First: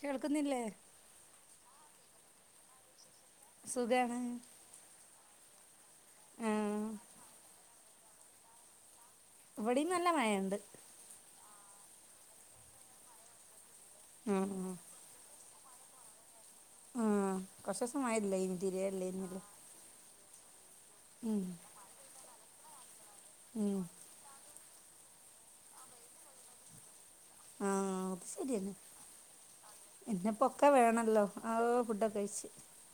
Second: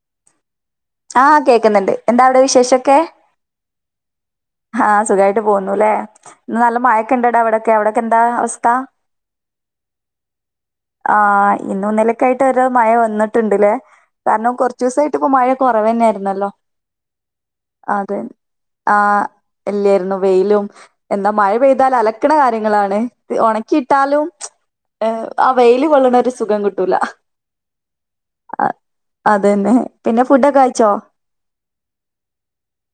കേൾക്കുന്നില്ലേ ആഹ കേക്കുന്നുണ്ട് എന്താ അവിടെ വിശേഷൊക്കെ സുഖാണ് ആഹ സുഖമായിട്ട് പോുന്നു അല്ലേ നല്ല ആഹ് മഴക്കെ ഇണ്ടടാ അവിടൊക്കെ അവിടൊക്കെ എന്താ അവസ്ഥ ഇവിടെയും നല്ല മഴുണ്ട് ആ ഇന്നന്നിലക്കായിട്ട് ഒരു മഴ വന്നിട്ടുണ്ട്ല്ലേ ഉം കാരണം കുറച്ച ദിവസമായിട്ട് ഇപ്പ മഴ കുറവ തന്നെയായിരുന്നല്ലോ ആഹ കസ സമായില്ല ഇന്തിരില്ലല്ല എല്ലായിരുന്നു വെയിലും എന്താ മഴ പെയ്താൽ അലക്കണ കാര്യങ്ങളാണ് ഉം ഉണക്കിയിട്ടാലും ആ വെയില് കൊള്ളണ ഒരു സുഖം കിട്ടൂല ആഹ ത് ശരിയന്ന അത തന്നെ പിന്നെ ഫുഡൊക്കെ കയിച്ചോ ആഹ് ഫുഡൊക്കെ കഴിച്ച്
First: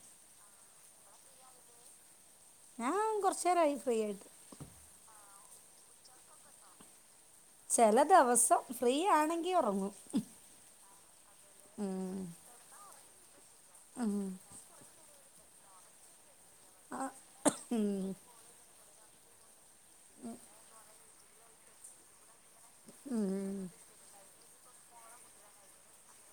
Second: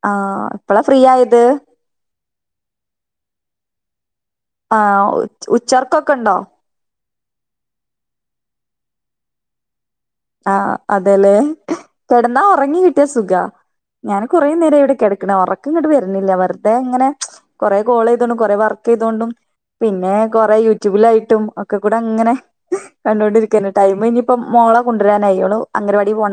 ആ എപ്പളെ ഫ്രീ ആയത് ഞാൻ കൊറച്ച നേരയി പോയി ആായിട്ട് ആഹ ഉച്ചർക്കൊക്കെ ഉണ്ടോ ചില ദിവസം ഫ്രീ ആണെങ്കി ഉറങ്ങും ആഹ അതല്ലെ ഉം കിടന്നാ ഉറങ്ങി കിട്ടിയ സുഖ ഉം ഞാൻ കുറെേ നേരം ഇവിടെ കിടക്കണ ഉറക്ക ഇങ്ങട്ട് വരുന്നില്ല അവഞ്ഞ അത ഇങ്ങനെ കൊറെ ഉം കോൾ ചെയ്ത കൊണ്ടും കൊറ വർക്ക് ചെയ്തൊണ്ടും പിന്നെ കൊറെ യൂട്യൂബിലായി ഒെ കൂടെ അങ്ങനെ ഉം കണ്ടൊണ്ടിരിക്ക ടൈ ഇനിയിപ്പോ മോള ണ്ടാന അവാടി പോ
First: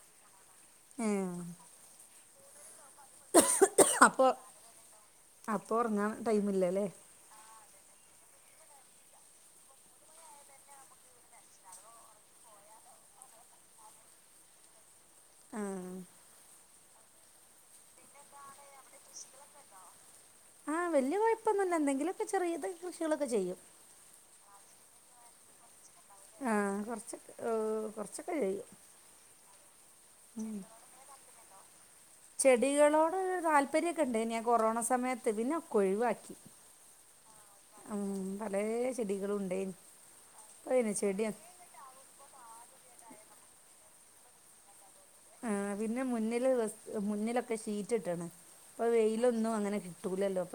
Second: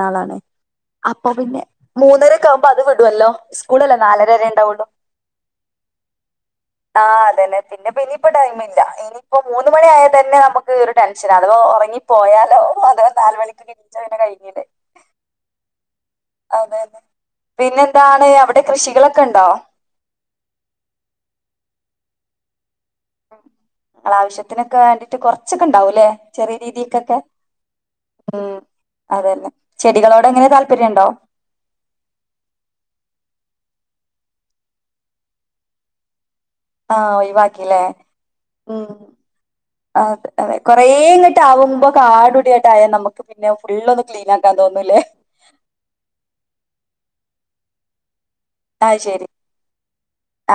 ആ ഏഹ് അെ അ അത് വിടുല്ലോ സ്കൂളല്ലോ നാലരര ഉണ്ടാവടും ടൈമ ഇല്ലല്ലേ പിന്നപ്പൊ ഇനിയിപ്പോ ടൈമ ഇല്ല ഇനിയിപ്പോ മൂന്നു മണിയ ആായൽ തന്നെ നമുക്ക് ഒരു ടെൻഷൻ അഥവാ ഉറങ്ങിപ്പോയാലോ ഓ അത നാലല് മണിക്ക് കഴനെ കഴിഞ്ഞില്ലേ ആഹ അതതെ പിന്നെ എന്താണ് ആഹ വല്ിയ കുഴപ്പൊന്നുമല്ല എന്തെങ്കിലുമൊക്കെ ചെറിയത് കൃഷികളൊക്കെ ചെയ്യും നളെ ആാവശ്യത്തിനൊക്കെ വേണ്ടിട്ട് കൊറച്ചൊക്കെ ഉണ്ടാവുംല്ലെ ആ ചെറിയ രീതിക്കൊക്കെ കുറച്ചൊക്കെ കുറച്ചൊക്കെ ഉം ചെയ്യും അതന്നെ ചെടികളോട് എങ്ങനെ താല്പര്യംണ്ടോ ചെടികളോട് താല്പര്യമൊക്കെ ഉണ്ട്നി ാൻ കൊറോണ സമയത്ത് പിന്നെ ഒ ഒഴിവാക്കി ആഹ ഒഴിവാക്കില്ലേ ഉം, പല ഉ ചെടികളും ഉണ്ടായിന് അതെ അതെ അപ്പോൾ പിന്നെ ചെടിയ കൊറെേങ്ങോട്ട് ആകുമ്പോ കാടുടിയായിട്ട ആയാ നമുക്ക് പിന്നെ ഫള് ഒന്ന് ക്ലീൻ ആക്കാൻ തോന്നൂില്ലേ ആ പിന്നെ മുന്നിൽ മുന്നിലൊക്കെ ഷീറ്റ് ഇട്ടാണ് അപ്പൊ അത് ശരി വെയിലൊന്നും അങ്ങനെി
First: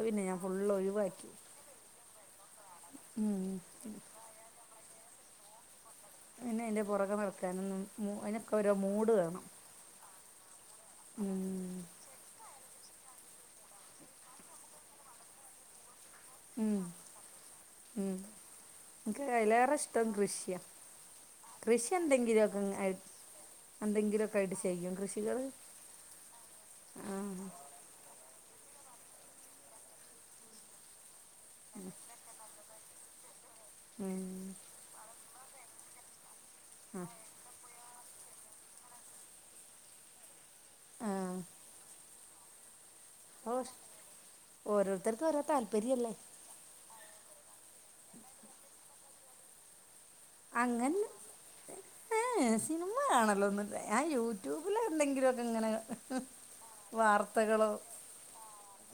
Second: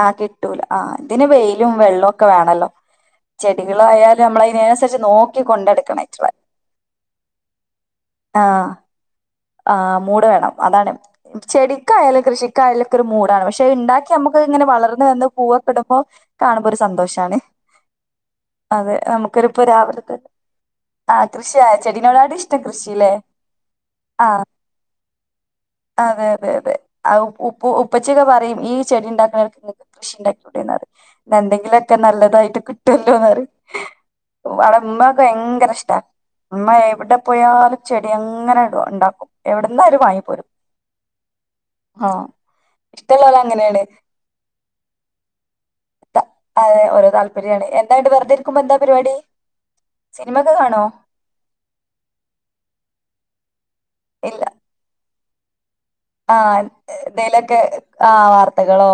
ആഹ് കിട്ടൂല ആ് ഇതിന് വെയിലും വെള്ളവും ഒക്കെ വേണല്ലോ ഉം. ചെടികളായാലും നമ്മള അതിനനുസരിച്ച് നോക്കി കൊണ്ടെടുക്കണം പിന്നെ അതിന്റെ പുറകെ വറക്കാന അതിനൊക്കെ ഒരുരോ മൂട്് വേണം ആ് മൂട് വേണം അതാണ് ഉം. ചെടിക്കായാലും കൃഷി കായലൊക്കെ ഒരു മൂടാണ് പക്ഷെ ണ്ടാക്കി അമ്മുക്ക് ഇങ്ങനെ വളർന്ന് വന്ന് പൂവൊെടുമ്പോ കാണുമ്പോ ഒരു ഉം. സന്തോഷാണ് ഉം അതെ എനിക്ക് നമുക്കൊരിപ്പോൊ അതിലേറെ ഇഷ്ടം രാവിലത്തെെ കൃഷിയാണ് ആഹ് കൃഷിയായ കൃഷി ചെടിനോടാട് എന്തെങ്കിലുമൊക്കെ ഇഷ്ടം ഇങ്ങ- കൃഷില്ലേ ആ എന്തെങ്കിലുമൊക്കെ ആട്ട് ചെയ്യും കൃഷികൾ അതെ അതെ അതെ ആഹ് ഉപ്പ് ഉപ്പച്ചൊക്കെ പറയും ഈ ചെടി ഉണ്ടാക്കണ്ക്ക് ങ്ങക്ക് കൃഷി ണ്ടാക്കിക്കൂടെ നറിം ന്ന ന്തെങ്കിലൊക്കെ നല്ലതായിട്ട് കി ഉം [unintelligible] അടെ മ്മക്കെ ഭയങ്കര ഇഷ്ടാ അ്മ്മ എവിടെ പോയാലും ചെടി അങ്ങനെ ടും ണ്ടാക്കും എവിടുന്നലും വങ്ങിപോരും ആഹ് ഹാ ഇഷ്ടല്ലോല് ഓ അങ്ങനെയാണ് ഓരോരുത്തർക്കും ഓരോ താല്പര്യല്ലേ അതെ ഓരോ താല്പര് ബിരിയാണി എന്താണ്ട് വെറുതെ ഇരിക്കുമ്പോ എന്താ പരിപാടി സിനിമ ഒക്കെ കാണോ അങ്ങന ഏ സിനിമ കാണല്ലോ ഒന്നും ഞാൻ യൂട്യൂബിൽ എന്തെങ്കിലും ആ എന്തേലൊക്കെ ആ് വാർത്തകളോ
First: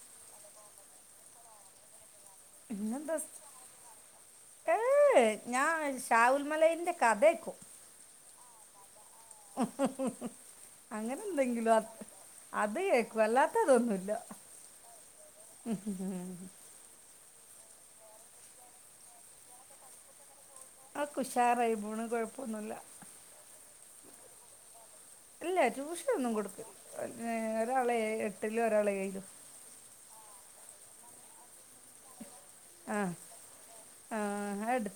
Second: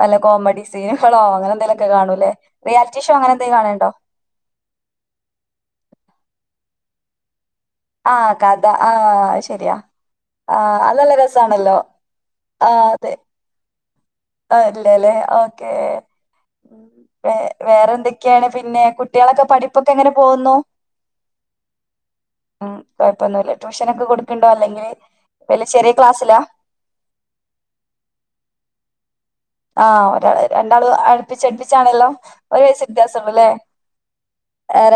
നല്ല കോമഡീ സീനുകളോ അങ്ങനെ എന്തേലുംക്കെ കാണൂല്ലേ റിയാലിറ്റി ഷോ ഇന്നെന്താ അങ്ങനെ എന്തെങ്കിലും കാണലുണ്ടോ ഏ ഞാ ഷാഹ മലയിന്റെ കഥക്കോ ആ കഥ ആ. നല്ല അങ്ങനെ എന്തെങ്കിലും രസാണല്ലോ അ അത് കേക്കും അല്ലാത്തതൊന്നുല്ല ല്ലേല്ലേ ഓക്കേ. വ വേറെ എന്തൊക്കെയാണ് പിന്നെ കുട്ടികളൊക്കെ പഠിപ്പൊക്കെ എങ്ങനെ പോകുന്നു? ആ ഉഷാറായി പോണ് കൊഴപ്പൊന്നുല്ല. ട്യൂഷനോക്കെ കൊടുക്കുണ്ടോ അല്ലെങ്കിൽ ഇല്ല ട്യൂഷന ഒന്നും കൊടുക്ക ഒരാളെ എട്ടിലും ഒരാളെ ഏഴിലും. ആ ഒരാള് രണ്ടാളും അടുപ്പിച്ചടുപ്പിച്ചാണെല്ലോ ഒരു വയസ് വ്യത്യാസള്ളൂല്ലേ? ആ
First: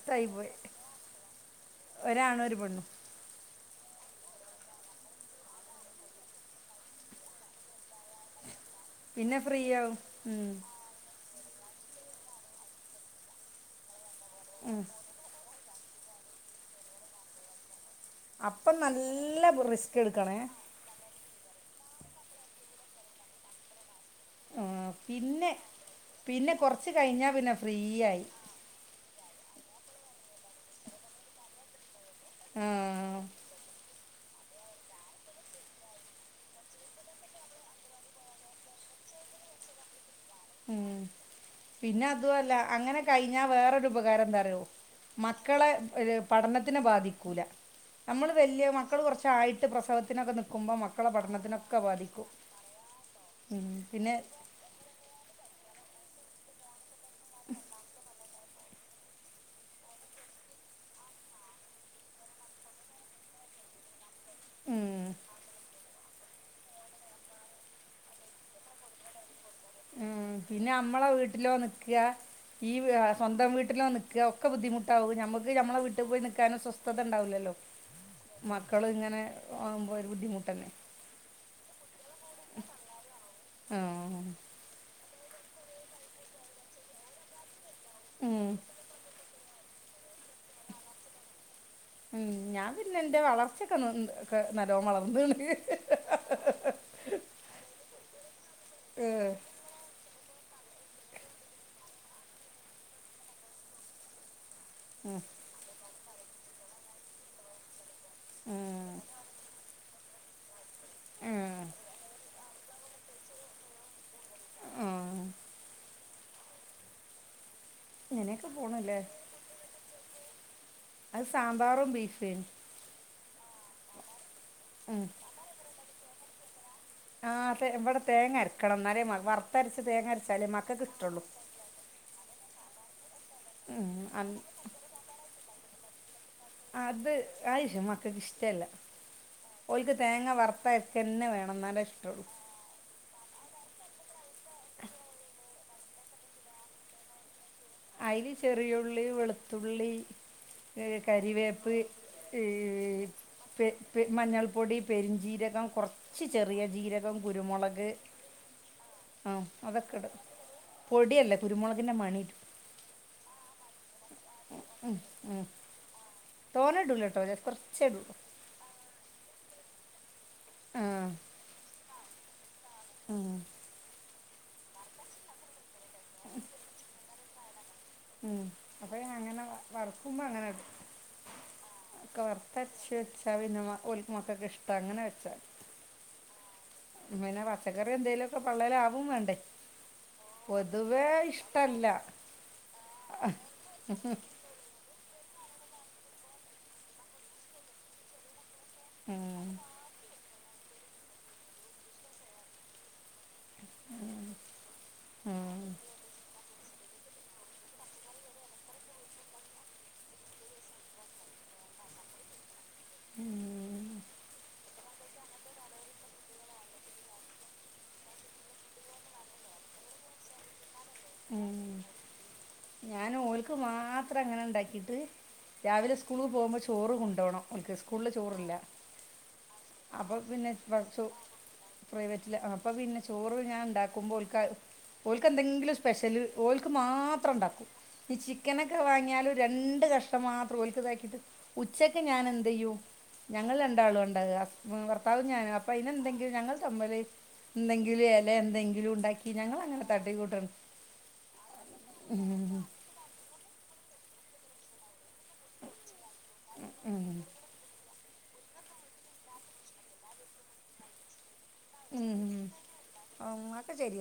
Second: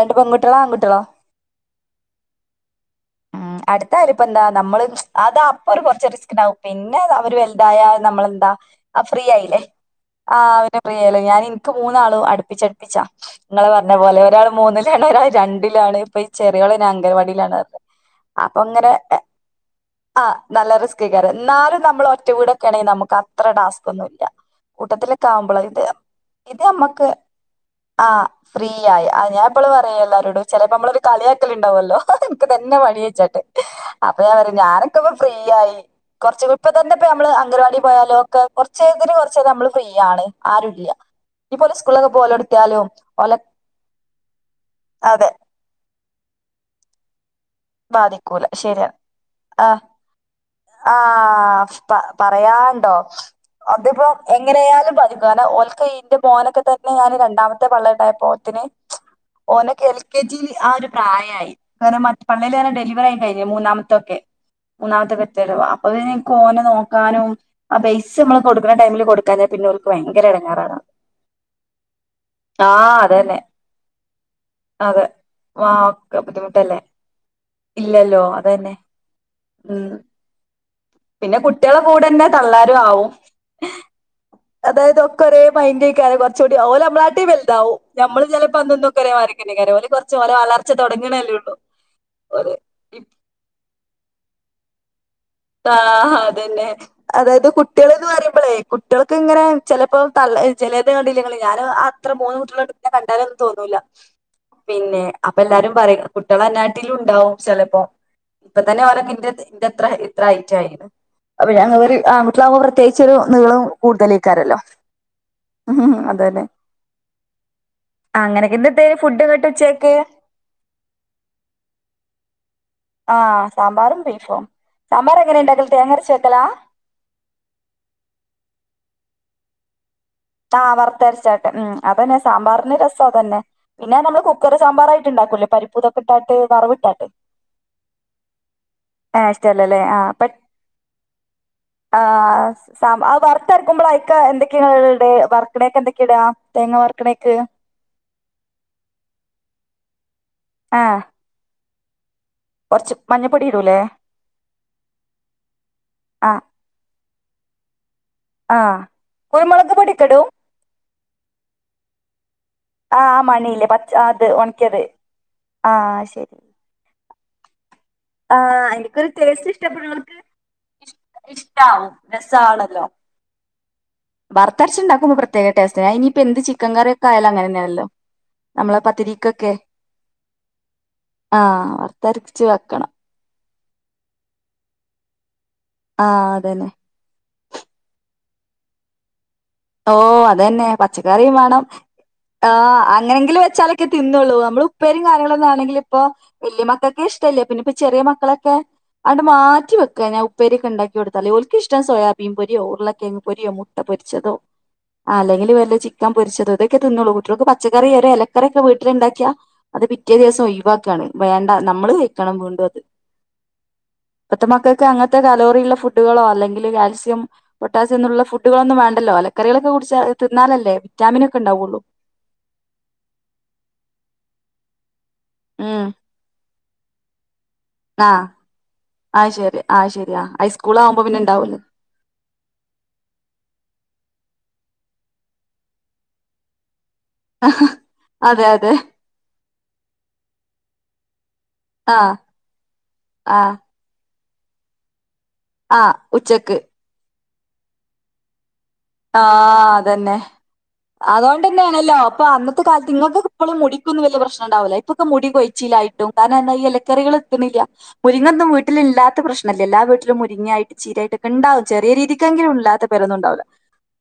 രണ്ട് പോയി പെൺകുട്ടികളോ ആൺകുട്ടികളോ ഒരാണും ഒരു പെണ്ണും. അടുത്തആയല ഇപ്പ എന്താ നമ്മള് അത് അപ്പൊ ഒരു കുറച്ച് റിസ്ക് ണ്ടാവും പിന്നെ അവരവൽതായ എന്തായ നമ്മളെന്താ ഫ്രീ പിന്നെ ആയില്ലേ ആവും ആ ഉം ആയില്ലോ ഞാന് നക്ക് മൂന്നാളും അടുപ്പിച്ചടുപ്പിച്ചാ നിങ്ങള് പറഞ്ഞ പോലെ ഒരാള് മുന്നിലാണ് ഒരാൾ രണ്ടിൽ. ഇപ്പൊ ഈ ചെറിയൂള് അംഗരവാടിയിലാണ്ത്. അപ്പൊ നല്ല റിസ്ക് എടുക്കണേ. ക്കെക്കാരം എന്നാലും നമ്മൾ ഒറ്റ വീടൊക്കെ ആണെങ്കി നമുക്ക് അത്ര ടാസ്കന്നു. ആഹ് കൂട്ടത്തിലൊക്കെ പിന്നെ ആകുമ്പോള ഇത് പിന്നെ ഇത് കൊറച്ച് അമ്മക്ക് കഴിഞ്ഞാ പിന്നെ ഫ്രീ ആ ആയി ഫ്രീ ആയ. ആ ഞൻ ഇപ്പള് പറയാ എല്ലാരോടും ചിലപ്പോ നമ്മളൊ ഒരു കളിയാക്കലിണ്ടാവല്ലോ നക്ക് ഇതന്നെ പണി ആഹ് ചോയിച്ചട്ട അപ്പൊ ഞാ പറ ഞാനൊക്കെ ഇപ്പ ഫ്രീ ആയി. കുറച്ച ഇപ്പ തന്നെപ്പ നമ്മള് അംഗൻവാടി പോയാലും ഒക്കെ. കുറച്ചതിന് കൊറച്ച നമ്മള് ഫ്രീയാണ് ആരുല്ല. ഉം ഇനിയിപ്പോ ഓല് പിന്നെ സ്കൂളിലൊക്കെ അതും അല്ല പോവലൊടത്തിയാലും അങ്ങനെ ഓലെ കഴിഞ്ഞാ വേറൊരു ഉപകാരം എന്താറോ അതെ മക്കളെ ഒര് പഠനത്തിനെ ബാധിക്കൂല. നമ്മള് ബാധിക്കൂല വലിയ, ശരിയാണ് മക്കള് കുറച്ചായിട്ട് ആഹ് പ്രസവത്തിനൊക്കെ നൽക്കുമ്പോൾ മക്കളെ പഠനത്തിനൊക്കെ ബാധിക്കും. ണ്ടോ ഉം അതിപ്പോ പിന്നെ എങ്ങനായാലുംബാധിക്കും കാരണം ഓല് ഇന്റെ മോനൊക്കെ തന്നെ ഞാന് രണ്ടാമത്തെ പള്ളീൽ ഇണ്ടായപ്പോ, തിന് ഓനക്ക എൽ കെ ജിൽ ആ ഒരു പ്രായമായി കാരണം മറ്റ് പള്ളിൽ തന്നെ ഡെലിവർ ആയി കഴിഞ്ഞു മൂന്നാമത്തൊക്കെ ഉം മൂന്നാമത്തെ [unintelligible] അക്ക് നെ നോക്കാനും ആ പൈസ് നമ്മള് കൊടുക്കുന്ന ടൈമില് കൊടുക്കാന പിന്നെ ഉ ഭയങ്കര പിന്നെ എടങ്ങേറാണ് നമ്മളെ വീട്ടിലോ നിക്കുക ഈ ആ അതന്നെ സ്വന്തം വീട്ടിലോ നിക്കുക ഒക്കെ അതെ ബുദ്ധിമുട്ടാവും നമ്മുക്ക് ആ മ്മളെ വീട്ടിൽ ഒക്കെ പോയി നൽക്കാനും ബുദ്ധിമുട്ടല്ലേ സ്വസ്ഥത ഉണ്ടാവും. ണ്ടാവുല്ലല്ലോ ഇല്ലല്ലോ അതന്നെ മക്കൾ ഇങ്ങനെ ഉം ആവുമ്പോ ഒരു ബുദ്ധിമുട്ടന്നെ. കൂടെ ന്നെ തള്ളാരും ആവും. ആ അതായത്, കുറെേ മൈൻഡ് ഏക്കാരം കുറച്ചൂടി ഓര് നമ്മളാട്ടി വല്തവും. ഉം പോലെ കുറച്ച് ഒരേ വളർച്ച തുടങ്ങണേല്ലേ ഉള്ളൂ. ഉം ഓല് ഞാൻ പിന്നെ എന്റെ വളർച്ചയൊക്കെ [unintelligible] നല്ലോം വളർ [inaudible] ആഹാ അതന്നെ അതായത് കുട്ടികൾന്ന് പറയുമ്പോളേ കുട്ടികൾക്ക് ഏഹ് ഇങ്ങനെ ചിലപ്പോ തള്ള ചിലതെ കണ്ടില്ലെങ്കെ ഞാൻ ആ അത്ര മൂന്ന് കുട്ടികോ പിന്നെ കണ്ടാലൊന്നും തോന്നൂില്ല. പിന്നെ ഉം അപ്പൊ എല്ലാരും പറയും കുട്ടികള അന്നാട്ടിലും ണ്ടാവും ചിലപ്പോ. ഇപ്പ തന്നെ ഉം അവരൊക്കെ ൻ്റെ അത്ര ഹൈറ്റ് ആയി. ഉം പ്രത്യേകിച്ചരു നീളം കൂടുതലക്കാരല്ലോ. ഉം ഉം അതന്നെ. ആ ഇങ്ങനെയൊക്കെ അങ്ങനൊക്കെ ഇന്ന് എന്തേ പോണല്ലേ ഫുഡ് ഇങ്ങോട്ട് ഉച്ചക്ക് അത് സാമ്പാറും ബീഫും ആ സാമ്പാറും ബീഫും. സാമ്പാർ എങ്ങനെണ്ടാകാൽ തെങ്ങരച് വക്കലാ? ആഹ് ഇവിടെ തേങ്ങ അരക്കണം എന്നാലേ വറുത്തരച്ച് തേങ്ങ, അരച്ചാലേ ആഹ് മക്കൾക്ക് ഇഷ്ടമുള്ളൂ വർത്തരച്ചാട്ടെ ഉം അതന്നെയാ സാമ്പാറിന്റെ രസം. തന്നെ ഉം പിന്നെ നമ്മള് അത് കുക്കർ സാമ്പാർ ആയിട്ട് ഉണ്ടാക്കൂല്ലേ പരിപ്പൂതൊക്കെ അത് ആയിഷ് മക്കൾക്ക് ഇഷ്ട്ടല്ല. ആ് ഇഷ്ടല്ലല്ലേ ആ വേണം എന്നാലേ ഇഷ്ടള്ളൂ [unintelligible] രക്കുമ്പോൾ അയക്ക എന്തൊക്കെയിട വർക്കണയൊക്കെ എന്തൊക്കെ ഇടാ തേങ്ങ വർക്കണയ്ക്ക് അയിൽ ചെറിയുള്ളി വെളുത്തുള്ളി ഏ ആഹ് കരിവേപ്പ്. ഈ കൊറച്ച് മഞ്ഞപ്പൊടി ഇടൂലേ മഞ്ഞൾപ്പൊടി പെരുഞ്ചീരകം കുറച്ച് ചെറിയ ജീരക കുരുമുളക് ആ ആഹ് കുരുമുളക് അതൊക്കെ ഇടും പൊടിക്കെടും പൊടിയല്ല കുരുമുളകിന്റെ മണി ആ മണില്ലേ പ അത് ഉണക്കയത് ആ ശരി തോനേം ഇടൂല കേട്ടോ കുറച്ചേ ഇടു ആ എനിക്കൊരു ടേസ്റ്റ് ഇഷ്ടപ്പെടുന്നവർക്ക് ആഹ് ഇഷ്ടമാവും രസമാണ് ഉം വറത്തരച്ച് ഉണ്ടാക്കുമ്പോ പ്രത്യേക ടേസ്റ്റാ ഇനിപ്പംഎന്ത് ചിക്കൻ കറി അയാലങ്ങനെ തന്നെയല്ലോ ഉം അപ്പൊ അങ്ങനെ വറക്കുമ്പോ അങ്ങനെ ആ വറത്തരച്ച് വെക്കണം മക്കക്കൊക്കെ ഇഷ്ടാ അങ്ങനെ വെച്ചാൽ ആ അത് തന്നെ പിന്നെ പച്ചക്കറി എന്തേലും ഒക്കെ പള്ളേൽ ആവും വേണ്ടേ ഓ അത് തന്നെ പൊതുവേ പച്ചക്കറിയും വേണം ഇഷ്ടമല്ല ആ അങ്ങനെങ്കിലും വെച്ചാലൊക്കെ തിന്നോള്ളും നമ്മൾ ഉപ്പ കാര്യങ്ങളൊന്നുമല്ലെങ്കിലും ഇപ്പൊ വലിയ മക്കൊക്കെ ഇഷ്ടല്ലേ പിന്ന ഇപ്പൊ ചെറിയ മക്കളൊക്കെ അത് ഉം, മാറ്റി വെക്കന ഉപേരിയൊക്കെ ഉണ്ടാക്കിടുത്താലേ ഒർക്ക് ഇഷ്ടമാ സോയാബീൻ പൊരിയോ ഉരുളക്കിഴങ്ങ് പൊരിയോ മുട്ട പൊരിച്ചതോ ആ ഉം, അല്ലെങ്കിൽ വല്ല ചിക്കൻ പൊരിച്ചതോ അതെ തിന്നു കുട്ടികൾക്ക് പച്ചക്കറി ഇലക്കറി ഒക്കെ വീട്ടിൽ ഉണ്ടാക്കിയ അത് പിറ്റേ ദിവസം ഒഴിവാക്കാണ് വേണ്ട നമ്മള് വക്കണംണ്ട അത് ഉം, മത്തമാക്ക [unintelligible] ക്ക് അങ്ങനത്തെ കലോറിയുള്ള ഫുഡുകളോ അല്ലെങ്കിൽ കാൽസ്യം പൊട്ടാസ്യംഎന്നുള്ള ഫുഡുകളോ ഒന്നും വേണ്ടല്ലോ അല്ലെ കറികളൊക്കെ കുടിച്ച തിന്നാലല്ലേ വിറ്റാമിന ഒക്കെ ഉം. ഉണ്ടാവുള്ളൂ ഞാൻ ഓല്ക്ക് മാത്രം അങ്ങനെ ഉണ്ടാക്കിട്ട് ഉം രാവിലെ സ്കൂളിൽ പോകുമ്പോ ചോറ് കൊണ്ടുപോകണം ഒനിക്ക് സ്കൂളില് ആഹ് ചോറില്ല ആഹ് ശരി ആഹ് ശരി അപ്പം ആഹ് പിന്നെ ഹൈസ്കൂൾ ആവുമ്പോ ബസും പിന്നെ ഉണ്ടാവൂലോ പ്രൈവറ്റില് അപ്പം പിന്നെ ചോറ് ഞാൻ ഉണ്ടാക്കുമ്പോൾക്കാ ഓക്ക് എന്തെങ്കിലും സ്പെഷ്യല്ഓക്ക് മാത്രം ഉണ്ടാക്കും ഈ അതെ അതെ ചിക്കനൊക്കെ വാങ്ങിയാലും രണ്ട് കഷ്ണം മാത്രം ഓൾക്ക് ഇതാക്കീട്ട് ഉച്ചക്ക് ആഹ് ഞാൻ എന്ത് ചെയ്യും ഞങ്ങൾ ആഹ് രണ്ടാളും ഉണ്ടല്ലോ അപ്പ ഇതിന ആഹ് എന്തെങ്കിലും ഞങ്ങൾ ഉച്ചക്ക് എന്തെങ്കിലും എല എന്തെങ്കിലും ആ ഉണ്ടാക്കി ഞങ്ങൾ അങ്ങനെ തട്ടി അതന്നെ കൂട്ടണം അതുകൊണ്ടന്നെയാണല്ലോ അപ്പൊ അന്നത്തെ ഉം കാലത്ത് നിങ്ങൾക്ക് ഇപ്പോഴും മുടിക്കൊന്നും വലിയ പ്രശ്നം ഉണ്ടാവില്ല ഇപ്പൊക്ക മുടി കൊഴിച്ചിയിലായിട്ടും കാരണം എന്താ ഈ ഉം ഇലക്കറികൾ എത്തുന്നില്ല മുരിങ്ങൊന്നും വീട്ടിലില്ലാത്ത പ്രശ്നമില്ലാ എല്ലാ വീട്ടിലും മുരിങ്ങായിട്ട് ചീരയായിട്ട് ഉണ്ടാവും ചെറിയ രീതിക്കെങ്കിലും ഇല്ലാത്ത പെരയൊന്നും ഉണ്ടാവില്ല ശരി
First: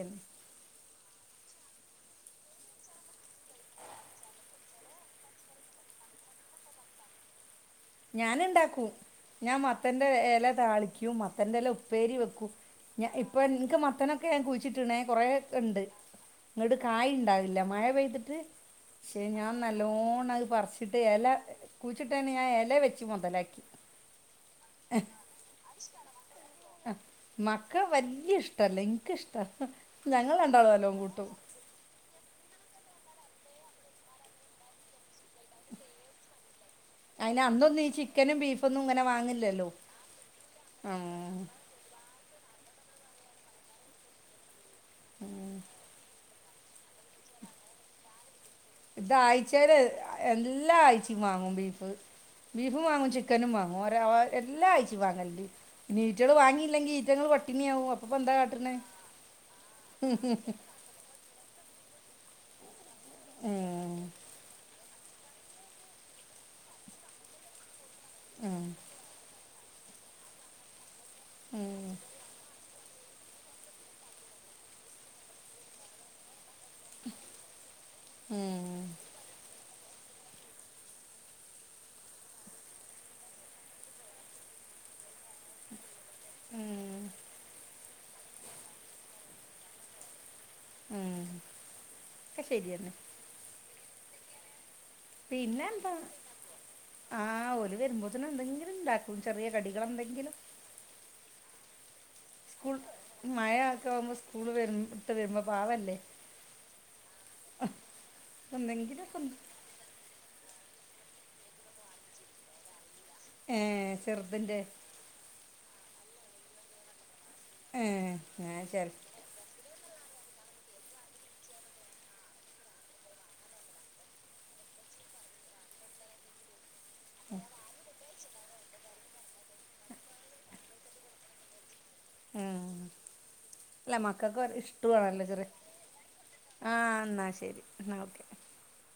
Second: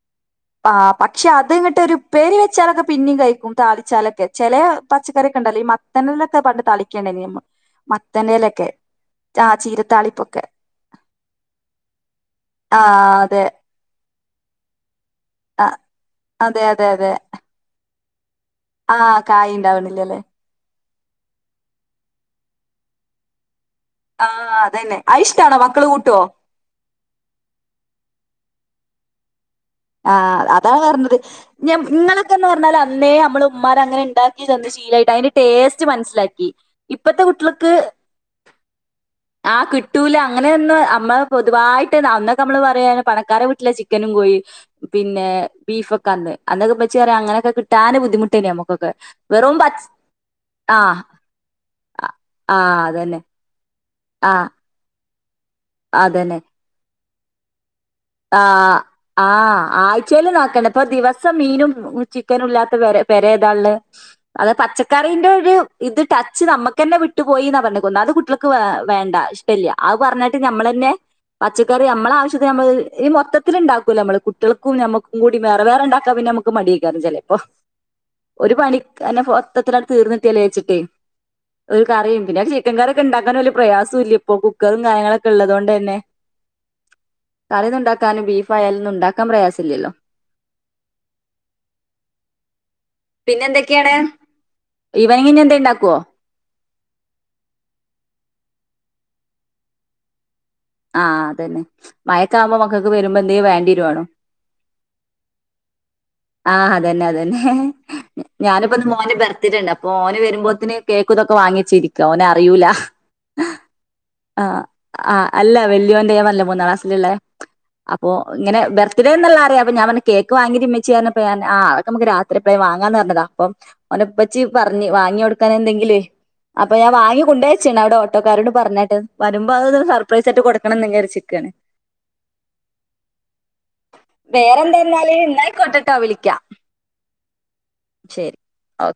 ആ പക്ഷെ അത് ഇങ്ങനട്ട് ഒരു ഉപ്പേരി വെച്ചാലൊക്കെ പിന്നെയും കഴിക്കും താളിച്ചാലൊക്കെ ചെല പച്ചക്കറി ഒക്കെ ഉണ്ടല്ലോ ഈ തന്നലൊക്കെ പണ്ട് തളിക്കേണ്ടേ നിയമ്മ ഞാൻ ണ്ടാക്കും ഞാൻ മത്തന്റെ ചീരത്താളിപ്പൊക്കെ എല താളിക്യും മത്തന്റെല ഉപ്പേരി വെക്കും ആ ഞ ഇപ്പൊ അതെ ഇൻക്ക് മത്തനൊക്കെ ഞാൻ കുഴിച്ചിട്ട് ട്ട്ണ് ആ കൊറേക്കണ്ട് അതെ ന്ന്ട്ട് അതെ അതെ കായ്ണ്ടാവില്ല മഴ പെയ്തിട്ട് ആ ശെ കായ ഞാൻ ഉണ്ടാവണില്ലല്ലേ നല്ലോണ്ണം അത് പറിച്ചിട്ട് എല കുഴിച്ചിട്ടേനെ ഞാൻ എല ല വെച്ച് മുതലാക്കി ആ അതന്നെ അയ്ഷ്ടാണോ മക്കള് കൂട്ടോ ആ മക്കള് വല്ല്യ ഇഷ്ടല്ല ഇൻക് ഷ്ട് ആ അതാ പറഞ്ഞത് ഞ ങ്ങളൊക്കെന്ന് പറഞ്ഞാല അന്നേ അമ്മള് ഉമ്മാര് അങ്ങനെ ണ്ടാക്കി തന്ന് ശീലായിട്ട് അയ്ന്റെ ടേസ്റ്റ് മനസ്സിലാക്കി ഇപ്പത്തെ അതിന് കുട്ടിൾക്ക് അന്നൊന്നും ഈ ചിക്കനും ബീഫൊന്നും ഇങ്ങനെ ആ വാങ്ങില്ലല്ലോ കിട്ടൂല അങ്ങനെയൊന്ന് അമ്മൾ ആ പൊതുവായി ട്ട അന്നൊക്കെ നമ്മള് പറയും പണക്കാരുടെ വീട്ടിലാ ചിക്കനും കോഴി പിന്നെ ബീഫൊക്കെ അന്ന് അന്നൊക്കെ ഉമ്മച്ചി പറയും അങ്ങനൊക്കെ കിട്ടാൻ ബുദ്ധിമുട്ട് ഇത് അഴ്ചയില് എല്ലാ ആ ആഴ്ച്ച വാങ്ങും ബീഫ് ആ ആ ബീഫും വാങ്ങും അതന്നെ ചിക്കനും വാങ്ങും ആ എല്ലാം അഴ്ച്ചയിലും വാങ്ങല് ഉണ്ട് നീറ്റകൾ അതന്നെ വാങ്ങിയില്ലെങ്കിൽ ഈറ്റങ്ങൾ പട്ടിണിയ ആകും ആഹ് ആഹ് ആഴ്ചൽ നോക്കണ്ട ഇപ്പൊ ദിവസം മീനും ചിക്കനും ഇല്ലാത്ത പേര ഏതാ ഉള്ള ഉം, അത പച്ച കറിന്റെ ഒരു ഇത് ടച്ച് നമ്മുക്ക്ന്നെ വിട്ടു പോയി എന്ന്ന് പറഞ്ഞ് ഒന്നാമത് അത് കുട്ടികൾക്ക് ഉം, വേണ്ട കല്ല അത് പറഞ്ഞിട്ട് നമ്മൾ തന്നെ പച്ചക്കറി ഉം, നമ്മളെ ആവശ്യത്തിന് നമ്മള് ഇനി മൊത്തത്തില ഉണ്ടാക്കൂല്ല നമ്മ കുകൾക്കും നമ്മുക്കും കൂടി വേറെ വേറെ ഉണ്ടാക്കാ പിന്നെ നമുക്ക് മടി ആക്കാരം ചെലപ്പം ഇപ്പൊ ഒരു പണി ഉം, ക്ക മൊത്തത്തിലങ്ങ് തീർന്ന് കിട്ടായൽ വച്ചിട്ടെ ഒരു കറിയും പിന്നെ ചിക്കൻ കറിയൊക്കെ ഉണ്ടാക്കാൻ വലിയ പ്രയാസം ഇല്ല ഇപ്പൊ കുക്കറും കാര്യങ്ങളൊക്കെ ഉള്ളത കൊണ്ട് തന്നെ ഉം കറിന്നുണ്ടാക്കാനും ബീഫ് അയാലു ഒന്നും ഉണ്ടാക്കാൻ പ്രയാസില്ലല്ലോ ഉം ശരിയന്നെ എന്തോക്കെയാണ് ഇവനിങ്ങിന് എന്തേലും ഇണ്ടാക്കുവോ ആഹ് ഓരു വരുമ്പോത്തനെ എന്തെങ്കിലും ഉണ്ടാക്കും ചെറിയ കടികളെ എന്തെങ്കിലും ആഹ് അതന്നെ മഴൊക്കെ ആവുമ്പോ സ്കൂൾ മക്കൾക്ക് വരുമ്പോ എന്തേലും മഴ വേണ്ടി ഒക്കെ വരുവാണോ ആവുമ്പോ സ്കൂൾ വരു ഇട്ട് വരുമ്പോ പാവല്ലേ ആഹ് അതന്നെ അതന്നെ ഞാനിപ്പ മോന് എന്തെങ്കിലുമൊക്കെ ബർത്തിട്ടുണ്ട് അപ്പൊ മോന് വരുമ്പോ ന് കേക്ക ഇതൊക്കെ വാങ്ങിച്ചിരിക്കുവ ഓനെ അറിയൂല ഏഹ് ചെറുതിന്റെ ആഹ് ആഹ് അല്ല വല്യോന്റെ ഞാൻ പറഞ്ഞില്ലെ മൂന്നാം ക്ലാസിലല്ലേ ഏ അപ്പൊ ഇങ്ങനെ ഞാൻ ചില ബെർത്ത്ഡേ എന്നല്ല അറിയാം അപ്പൊ ഞാൻ കേക്ക് വാങ്ങി ച്ചി എന്ന് പറഞ്ഞപ്പോ ആതൊക്കെ നമുക്ക് രാത്രി പോയി വാങ്ങാന്ന് പറഞ്ഞതാ അപ്പൊ ഒനെപ്പച്ചി പറഞ്ഞ് വാങ്ങി കൊടുക്കാൻ എന്തെങ്കിലു വേ അപ്പൊ ഞാൻാ വാങ്ങി കോണ്ടോന്ന് വെച്ചേ അവിടെ ഓട്ടക്കാരോട് പറഞ്ഞ കേട്ട് വരുമ്പോ അത് സർപ്രൈസ ആായിട്ട് കൊടുക്കണം എന്ന് വിചാരിച്ച് നിക്കുവാണ് ഉംഅല്ല മക്കൊക്കെ ഇഷ്ടമാണല്ലോ ചെറിയ ട്ടോ വിളിക്ക ആ എന്നാൽ ശരി എന്നാൽ ഓക്കെ ശരി ഓ